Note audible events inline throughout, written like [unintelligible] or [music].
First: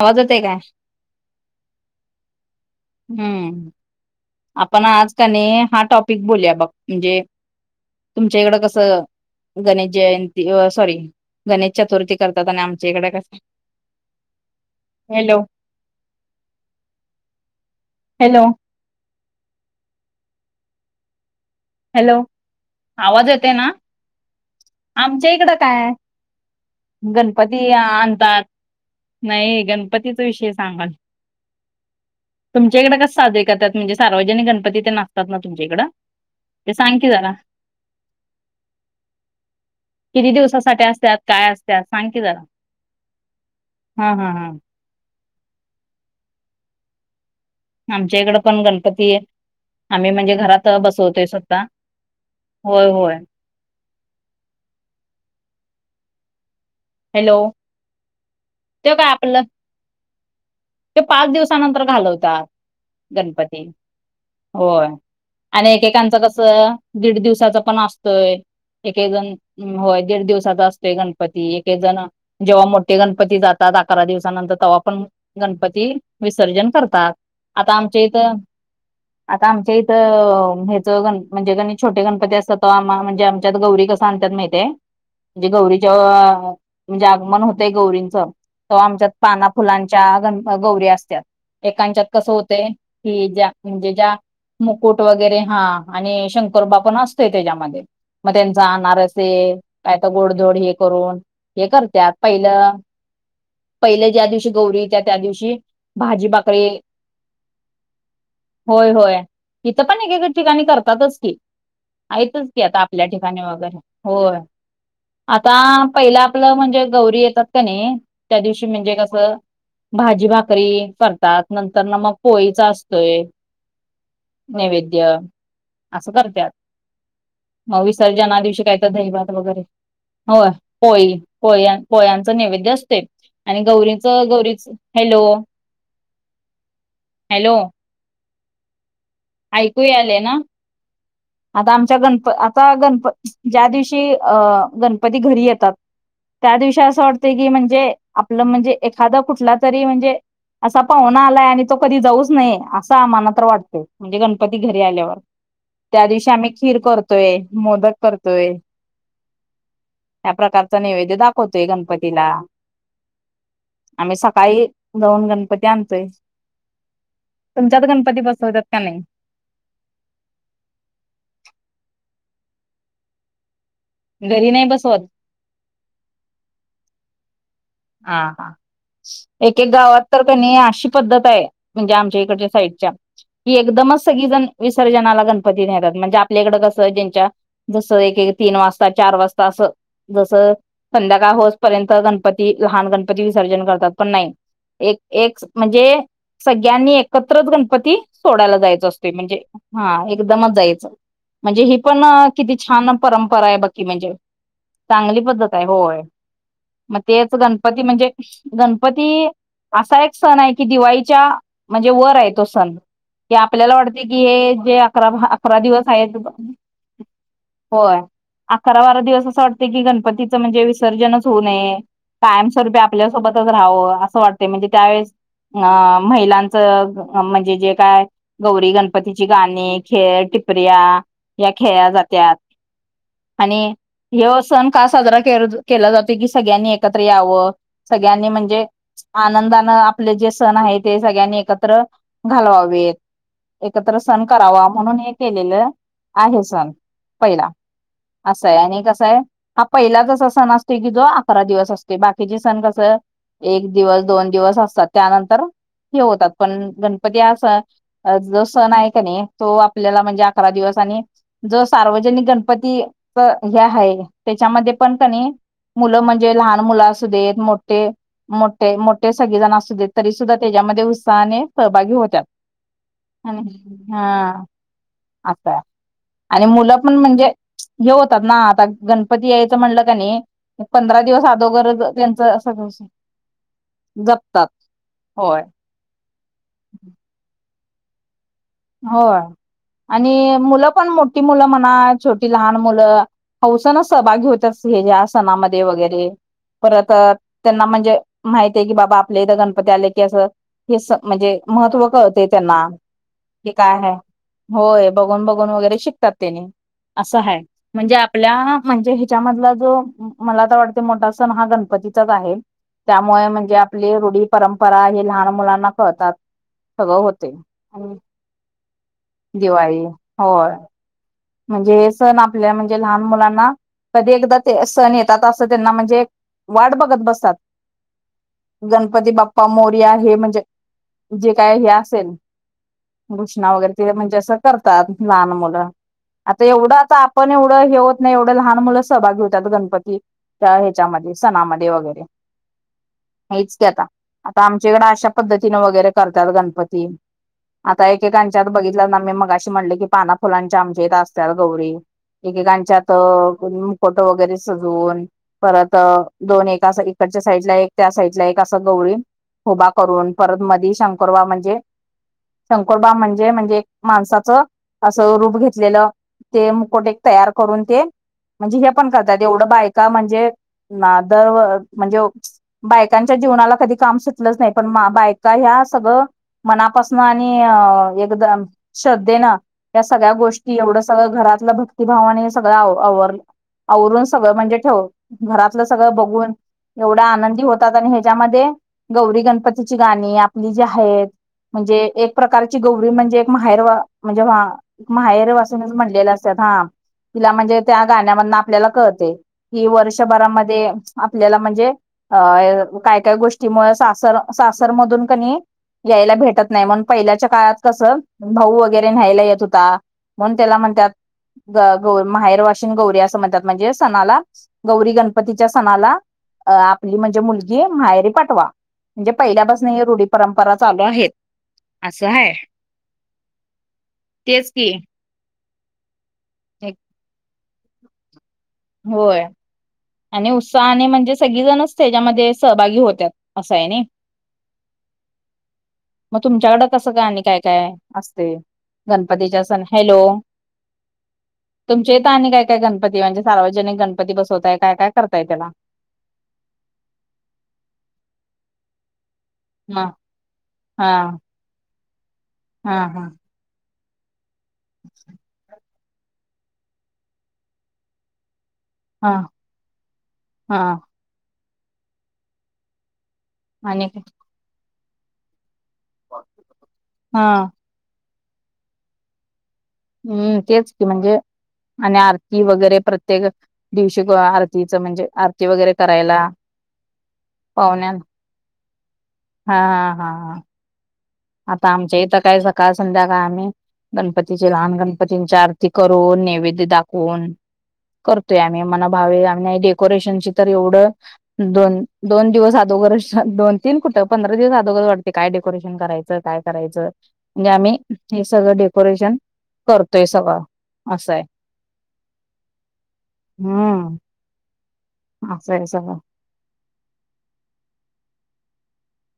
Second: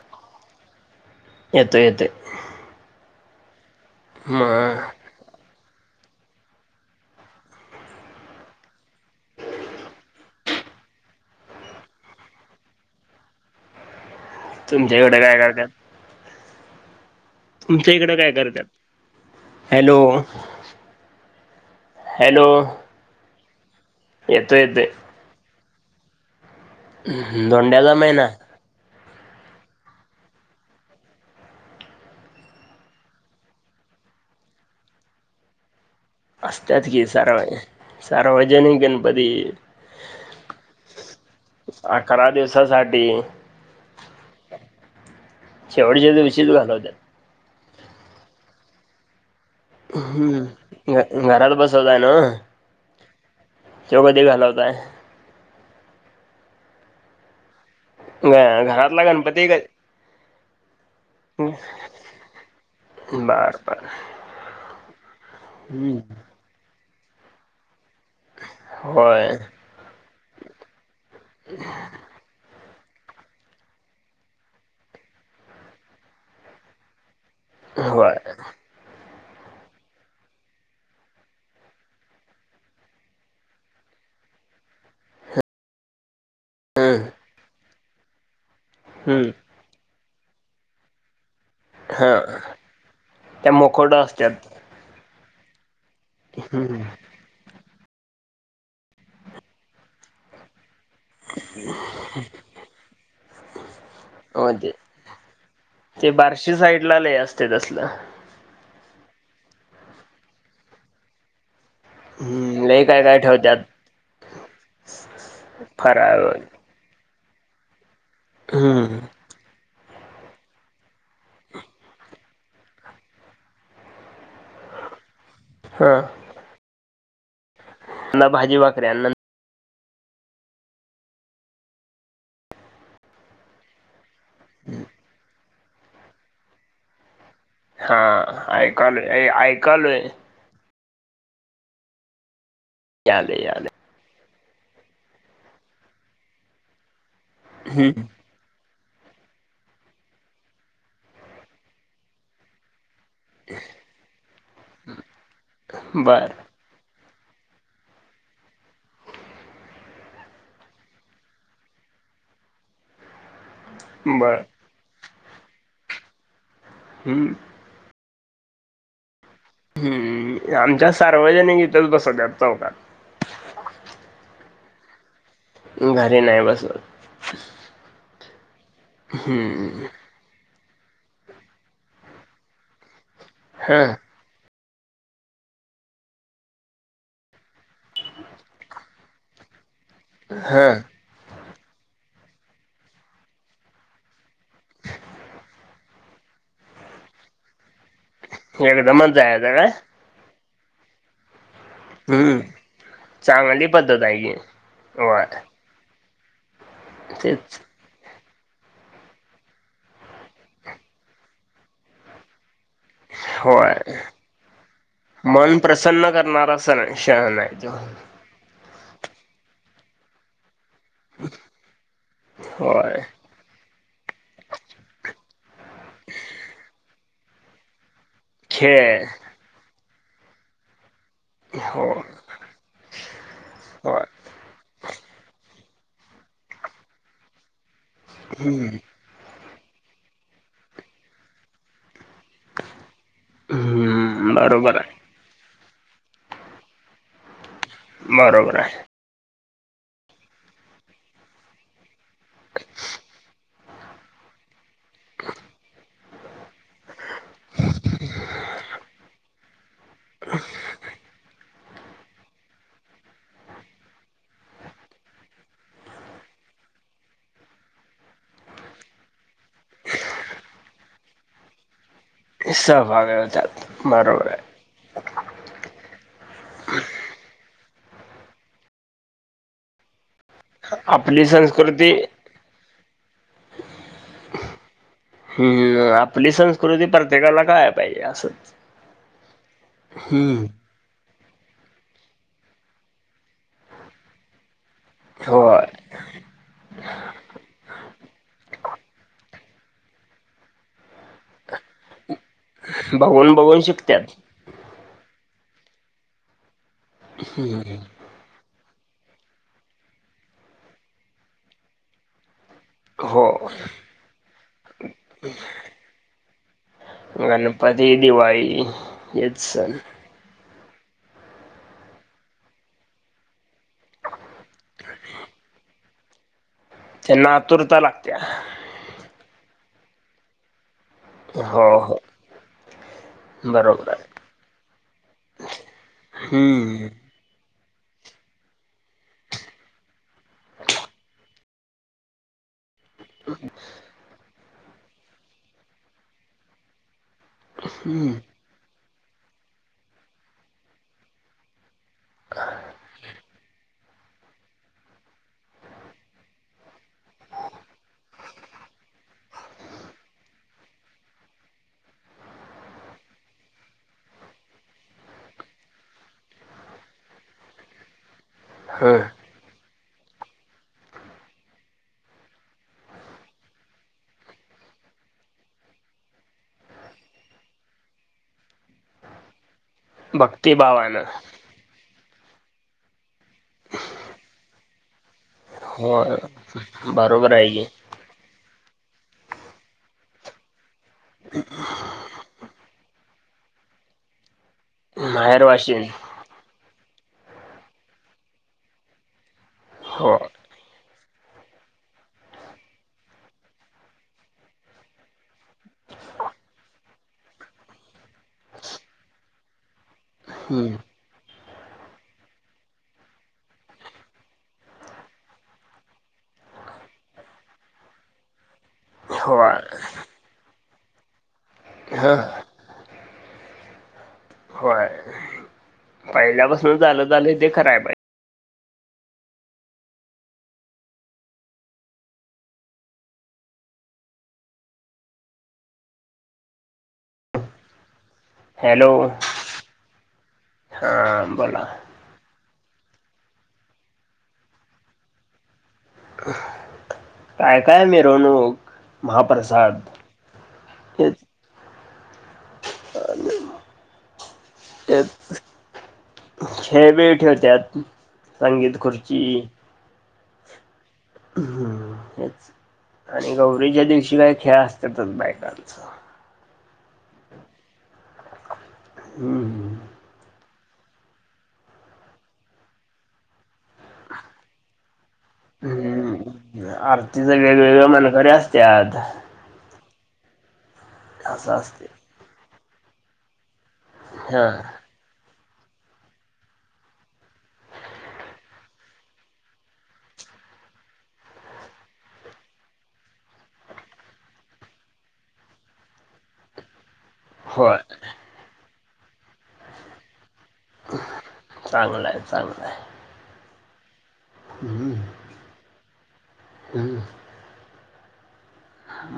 आवाज येतोय काय? येतोय येतोय हम्म आपण मग आज का नी हा टॉपिक बोलूया बघ म्हणजे तुमच्या इकड कसं गणेश जयंती सॉरी गणेश चतुर्थी करतात आणि आमच्या इकडे कस तुमच्या इकडं काय करत्यात? तुमच्या इकडं काय हॅलो करत्यात? हॅलो हॅलो आवाज येत ते ना येतोय येतोय. आमच्या इकडं काय गणपती दोंड्याचा महिना आणतात. नाही गणपतीचा विषय सांगाल तुमच्याकडे कस साजरी करतात म्हणजे सार्वजनिक गणपती तेन असतात ना तुमच्याइकडं. असत्यात कि सारव सार्वजनिक गणपती किती दिवसासाठी असत्यात काय असत्यात सांग की अकरा जरा दिवसासाठी. हा हा हा शेवटच्या दिवशीच घालवत्यात. आमच्या इकड पण गणपती आम्ही म्हणजे हम्म. घरात घ बसवतोय घरात स्वतः होय होय त्यो कधी घालवताय? हॅलो बरं घरातला गणपती क त्यो पाच दिवसानंतर घालवतात बर गणपती. बर होय आणि एकेकांचं कसं? दीड दिवसाचा पण अस तोय. एक एक होय जण होय, दीड दिवसाचा असतोय गणपती. एक एक जण जेव्हा मोठ ते गणपती जातात अकरा दिवसानंतर तवा पण गणपती विसर्जन करतात. आता आमच्या इत. होय आता आमच्या इथं, हेचं गण म्हणजे गणी छोटे गणपती असतात तवा आम म्हणजे आमच्यात गौरी कसं आणत्यात माहितीय? म्हणजे गौरीच्या हम्म म्हणजे आगमन होत् ते गौरींचं तो आमच्यात हम्म पाना फुलां च्या गण गौरी असत्यात. एकांच्यात हा कसं होतयं की ज्या त्या म्हणजे मुखवटा ज्या असतात मुकुट वगैरे हां. आणि शंकरोबा हम्म पण असतोय त्याच्यामध्ये मग त्यांचा आनारसे, काय तर गोड-धोड हे. करून हे करत्यात. पहिलं, पहिल ज्या हो दिवशी. गौरी येत्या त्या दिवशी ते भाजी बार्शी भाकरी साईडला लई असतयं तसलं. होय-होय इथं पण एक-एक ठिकाणी करतातचं की. आहेतच की, हम्म आता लय काय आपल्या काय ठिकाणी ठेवत्यात वगैरे, होय, आता पहिलं फराळ आपलं म्हणजे, गौरी. येतात कनी. त्या दिवशी, म्हणजे हम्म कसं. भाजी भाकरी करतात. नंतरन मग पोळीचा असतोय 'नैवेद्य' हा असं करत्यात. म ना विसर्जना भाजी दिवशी, काय भाकरी तर अन्न दही-भात वगैरे. होय. पोळी, पोळ्या पोळ्यांचा नैवेद्य असतोय आणि गौरींच. हॅलो. हॅलो. आयकालोय. ए ऐकू आयकालोय. यायलय ना आता आमच्या गणप आ. आता गणपती, यालय ज्या यालय दिवशी. अ गणपती घरी येतात, त्या दिवशी असं वाटतं. म्हणजे हम्म आपलं म्हणजे. एखादा कुठला तरी म्हणजे, असा पाहुणा आलाय आणि तो कधी जाऊच नाहीय. अस. अस आम्हाला तर वाटतय. म्हणजे गणपती घरी आल्यावर त्या दिवशी बर आम्ही खीर करतो. मोदक, करतोय. त्या प्रकारचा नैवेद्य दाखवतोय गणपतीला. आम्ही बर सकाळी. जाऊन गणपती आणतोय. हम्म तुमच्याात गणपती. गणपती बसवतात. का नाहीं. हम्म, आमच्या सार्वजनिक इथच बसवतात. चौकात. घरी नाही बसवत. घरी नाही बसवत. हा, हा. एक-एक हम्म गावात तर कणी. अशी पद्धत आहे, म्हणजे आमच्या इकडच्या साईडच्या. हा एकदमचं सगळी जण. विसर्जनाला गणपती नेतात, म्हणजे आपल्याकडं कसं ज्यांच्या जसं एक-एक तीन वाजता, चार वाजता, असं. जसं हा संध्याकाळ होस. पर्यंत गणपती. लहान गणपती विसर्जन करतात, पण नाही एक म्हणजे सगळ्यांनी एकत्रच गणपती. गणपती सोडायला जायचं एकदमच असतोय म्हणजे. जायचं काय एकदमच जायचं. म्हणजे ही पण हम्म किती छान परंपरा आहे चांगली बाकी पद्धत म्हणजे, आहे की चांगली होय पद्धत आहे होय. तेच गणपती म्हणजे. गणपती असा एक सण आहे की दिवाळीच्या म्हणजे वर आहे तो सण. होय आपल्याला वाटते की हे जे मन अकरा-अकरा दिवस प्रसन्न आहेत. करणारा सण शण आहे तो होय. अकरा-बारा दिवस असं वाटते की गणपतीचं म्हणजे. वी. विसर्जनच होऊ नये. कायमस्वरूपी होय आपल्यासोबतच राहावं असं वाटत म्हणजे त्यावेेळेस अ, महिलांचं. म्हणजे जे काय. गौरी खेळ गणपतीची गाणी. खेळ टिपऱ्या. या खेळल्या हो जात्यात, आणि हो ह्यो सण का साजरा केला. केला जातोय की सगळ्यांनी एक एकत्र यावं. सगळ्यांनी म्हणजे आनंदात आपले जे सण आहे ते सगळ्यांनी एकत्र घालवावेत एकत्र सण हम्म करावा बरोबर आहे म्हणून हे केलेलं आहे सण पहिला. असंय आणि कसं आहे. हा पहिलाच असा सण असतोय की जो अकरा दिवस असतो. बाकीचे सण कस एक दिवस, दोन दिवस असतात. त्यानंतर हे होतात. पण गणपती हा सण जो सण आहे कनी तो आपल्याला म्हणजे अकरा दिवस आणि ज सार्वजनिक गणपती हे आहे त्याच्यामध्ये पण कनी मुलं म्हणजे लहान मुल असुदे मोठे मोठे मोठे सगळेजण असू देत तरी सुद्धा त्याच्यामध्ये उत्साहाने सहभागी होत सहभाग होत्यात बरोबर असा आणि मुलं पण म्हणजे हे होतात ना आता गणपती यायचं म्हणलं का नाही पंधरा दिवस आपली अदोगरज संस्कृती त्यांच असं दिवस जपतात होय. हम्म आपली संस्कृती प्रत्येकाला काय पाहीजे असंच हो आणि हम्म मुलं पण मोठ मोठी मुल म्हणा छोटी लहान मुलं हौसन सहभागी होत्यात. हे हे या सणामध्ये होय वगैरे परत त्यांना म्हणजे माहितय की बाबा आपल्या इथ ग ते आलं की असं हे अस म्हणजे महत्त्व कळतय त्यांना बघून की बघून काय हाय शिकत्यात होय बघून बघून घून वगैरे शिकतात त्यांनी असं हाय म्हणजे आपल्या म्हणजे ह्याच्यामधला जो मला तर वाटते मोठा सण हा गणपतीचाच आहे. हो त्यामुळे म्हणजे आपली रुढी परं परा हे लहान मुलांना कळतात सगळ होते. बाई यच [inaudible] दिवाळी होय म्हणजे सण आपल्या म्हणजे लहान मुलांना कधी एकदा ते सण येतात अस त्यांना म्हणजे, वाट बघत त्यांना बसतात आतुरता लागत्या गणपती बाप्पा मोर म्हणजे जे काय हे हो हो असेल घुष्णा वगैरे बरोबर ते आहे म्हणजे असं करतात लहान मुलं. आता एवढ हम्म आता आपण एव एवढं हे होत नाही, एवढं लहान मुलं सहभागी होतात, गणपती त्या ह्याच्यामध्ये सणामध्ये वगैरे. हेच की आता. आमच्या इकडें अशा पद्धतीने वगैरे करतात गणपती. आता हम्म एकेकांच्यात बघित. काना मी मगाशी म्हटले की पाना फुलांच्या आम आमच्यात असत्याला गौरी. एकेकांच्यात अ. फोटो वगैरे सजवून परत दोन एक अस इकडच्या साईडला एक, त्या साईडला एक, अस गौरी उभा करून. परत मधी शंकरोबा म्हणजे, शंकुरोबा म्हणजे, म्हणजे एक माणसाच असं. रूप घेत लेल तेमुकट एक तयार करून ते. म्हणजे हे पण हं करतात एवढं बाय बायका म्हणजे दर म्हणजे, बायकांच्या जीवनाला कधी काम सुटलंच नाही, पण बायका ह्या सगळं मनापासन आणि एकदम श्रद्धेनं. या सगळ्या गोष्टी. एवढं भक्तिभावानं सगळं घरातलं बग. भक्ती भावाने सगळं आवर आवरून सगळं म्हणजे ठेव. घरातलं सगळं हो बघून एवढ्या बरोबर आनंदी आहे की होतात, आणि ह्याच्यामध्ये गौरी गणपतीची गाणी. जे आहेत म्हणजे एक प्रकारची गौरी म्हणजे. माहेरवा म्हणजे. माहेर. माहेरवाशीन म्हणलेले असतात हा. तिला म्हणजे, त्या गाण्यामधून आपल्याला कळतय. की हो वर्षभरामध्ये. आपल्याला म्हणजे अ काय-काय गोष्टीमुळे सासर सासरमधून कनी. यायला भेटत नाही मग पहिल्याच्या काळात कसं भाऊ वगैरे न्हायला येत होता म्हणून त्याला हम्म म्हणत्यात ग गौ माहेर वाशिन गौरी असं म्हणतात म्हणजे सणाला गौरी गणपतीच्या सणाला अ आपली म्हणजे मुलगी माहेरी पाठवा. म्हणजे होय पहिल्यापासनं ही रुढी परंपरा चालू आहेत. असं ह आहे. तेच की एक- पहिल्यापासूनच चालत आलंय ते खरं आहे बाई. होय आणि उत्साहाने म्हणजे सगळीजणच त्याच्यामध्ये सहभागी होत्यात असं हाय नी, मग तुमच्याकड कसं कायआणि काय काय? असतयं हॅलो गणपतीच्या सण. हॅलो. हा बोला तुमच्या इथ आणि काय काय गण पती मध्ये सार्वजनिक गणपती बसवताय काय काय करताय त्याला? काय काय मिरवणूक. महाप्रसाद हा हा हेच. हा हा आलो. तेचं - - खेळबीळ ठेवत्यात. संगीत हा खुर्ची. हा. हम्म हेच. आणि गौरीच्या आणि दिवशी काय खेळा त्यातच बायकांचं. हं. हम्म ह. हम्म तेच कि म्हणजे आणि आरती वगैरे प्रत्येक दिवशी आरतीचं म्हणजे आरती वगैरे करायला हम्म. आरतीच वेगवेगळ्या पाहुण्या मनकरी असत्यात. हा हा हा हा. असं आता असते आमच्या इथं काय जन काल संध्याकाळ आम्ही हा गणपतीचे लहान गणपती चार ते करून नैवेद्य दाखवून करतोय आम्ही मणा भावे आम्ही डेकोरेशनची तर एवढं दोन दोन दिवस अदोगर दोन तीन कुठं पंधरा दिवस अदोगर वाटत काय डेकोरेशन करायच. आता काय करायचं. म्हणजे आम्ही होय हे सगळं डेको कोरेशन करतोय सगळ. चांगलंय. चांगलंय. हम्म. हम्म असंय सगळं हम्.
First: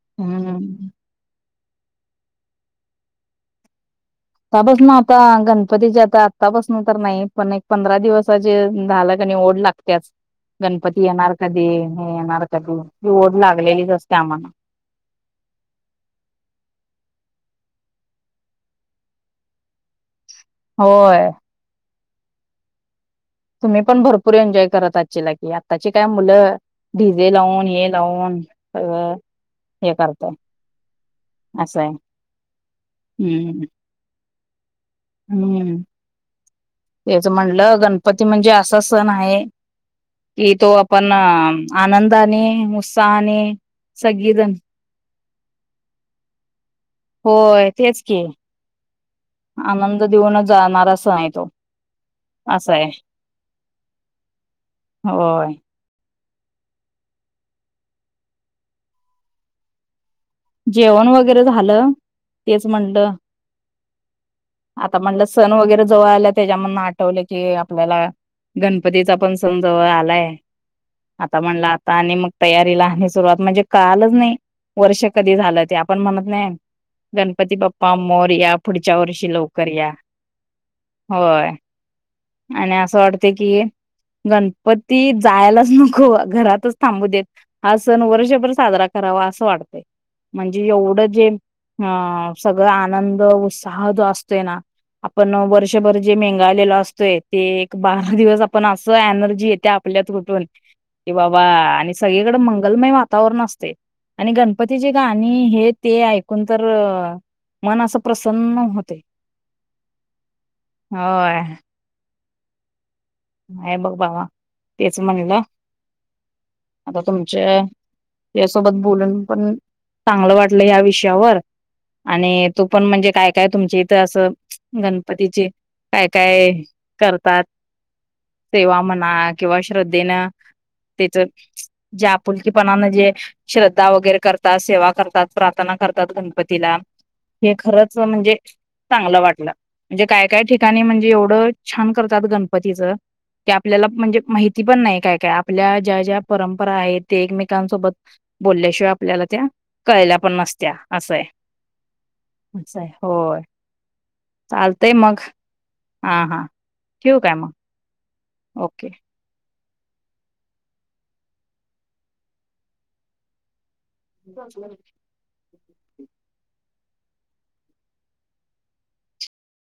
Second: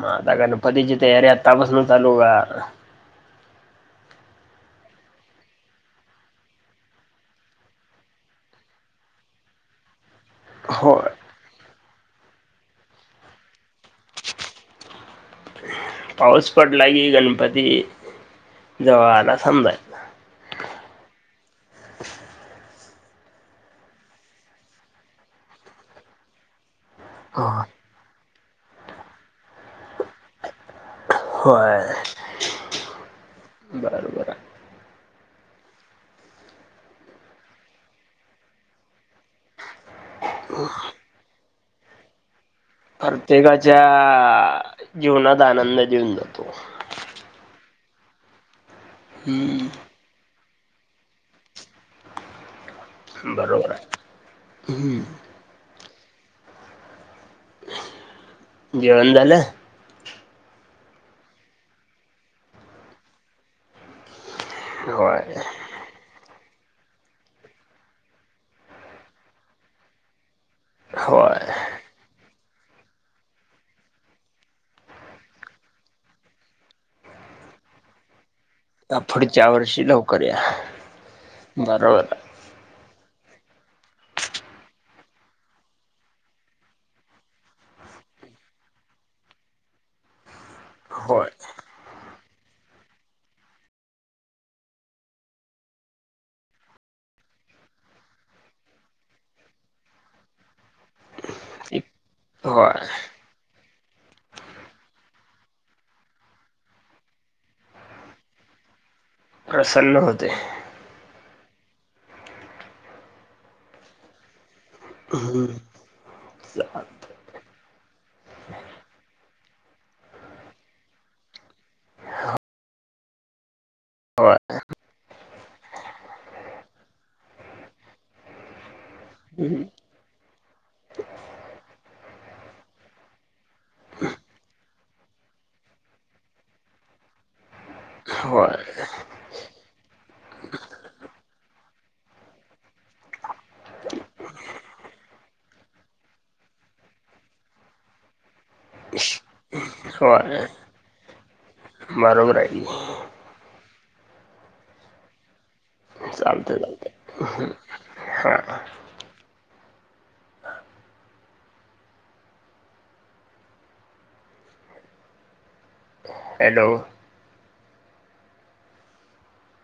म आता हम्म गणपतीची तयारी आता- - तापसन चालू करा आता - - आता पसन आता गणपतीज आता आत्ता पसन तर नाही पण एक पंधरा दिवसाचे झालं आणि ओढ लागत्याचं. हो गणपती येणार कधी? ह येणार कधी? ती ओढ लाग - - पाऊस पडला की गण - - पती जवळ आला समजायचं होय. [inaudible] तुम्ही पण भरपूर एन्जॉय करत असचिला की आत्ताची काय मुलं डी जे हो लावून हे लावून [unintelligible] हे करताय असं आहे होय, हम्म. बरोबर आहे. हम्म, तेच म्हटलं गणपती म्हणजे असा सण आहे कि तो आपण आनंदाने. उत्साहाने प्रत्येकाच्या सगळीजण जीवनात. आनंद देऊन जातो. होय, तेच की. हम्म, आनंद देऊनच. जाणार सन आहे तो, असं आहे. बरोबर आहे, हम्म. होय जेवण झालं? जेवण वगैरे झालं. तेच म्हणलं, आता म्हणलं होय सण वगैरे जवळ आल्या त्याच्यामूळ आठवलं की आपल्याला गणपतीचा पण सण जवळ आलाय, होय आता म्हणलं आता आणि मग तयारीला आणि सुरुवात म्हणजे कळालच नाही वर्ष. कधी झालं ते आपण म्हणत नाही, गणपतीप्पा मोर्या पुढच्या आता वर्षी पुढच्या लवकर वर्षी या, लवकर या होय बरोबर आहे. आणि असं वाटतं. कि गणपती जायलाच नको घरातच थांबू देत, हा सण वर्षभर साजरा करावा असं वाटतय. म्हणजे एवढं जे होय अ सगळं आनंद उत्साह जो असतोय ना, आपण वर्षभर जे मेंगाळलेल असतोय, ते एक बारा दिवस आपण असं एनर्जी येते, आपल्यात कुठून कि बाबा आणि एक- सगळीकडे होय मंगलमय वातावरण असतय. आणि गणपती. तिची गाणी हे, ते, ऐकून तर मन असं प्रसन्न होते. प्रसन्न होतय. होय हे बघ बाबा, तेच म्हणलं, हम्म. चा आता तुमच्या तुझ्यासोबत बोलून पण चांगलं वाटलं, ह्या विषयावर आणि तू पण म्हणजे काय-काय तुमच्या इथं असं होय गणपतीचे काय-काय करतात. सेवा म्हणा किंवा हम्म. श्रद्धेनं, त्याच ज्या आपुलकीपणानं जे श्रद्धा वगैरे करतात, सेवा करतात, प्रार्थना करतात, गणपतीला हे खरच म्हणजे होय चांगलं वाटलं, म्हणजे काय-काय ठिकाणी म्हणजे एवढं छान करतात गणपतिला. गणपतीच ते आपल्याला म्हणजे माहिती पण नाही काय-काय आपल्या ज्या-ज्या परंपरा आहेत, त्या एकमेकांसोबत बोलल्याशिवाय आपल्याला त्या कळल्या पण होय नसत्या, असं हाय. बरोबर की. चालतंय मग हा, हा. चालतंय चालतंय ठेवू. ठेवू काय मग. हां ओके. [unintelligible] हॅलो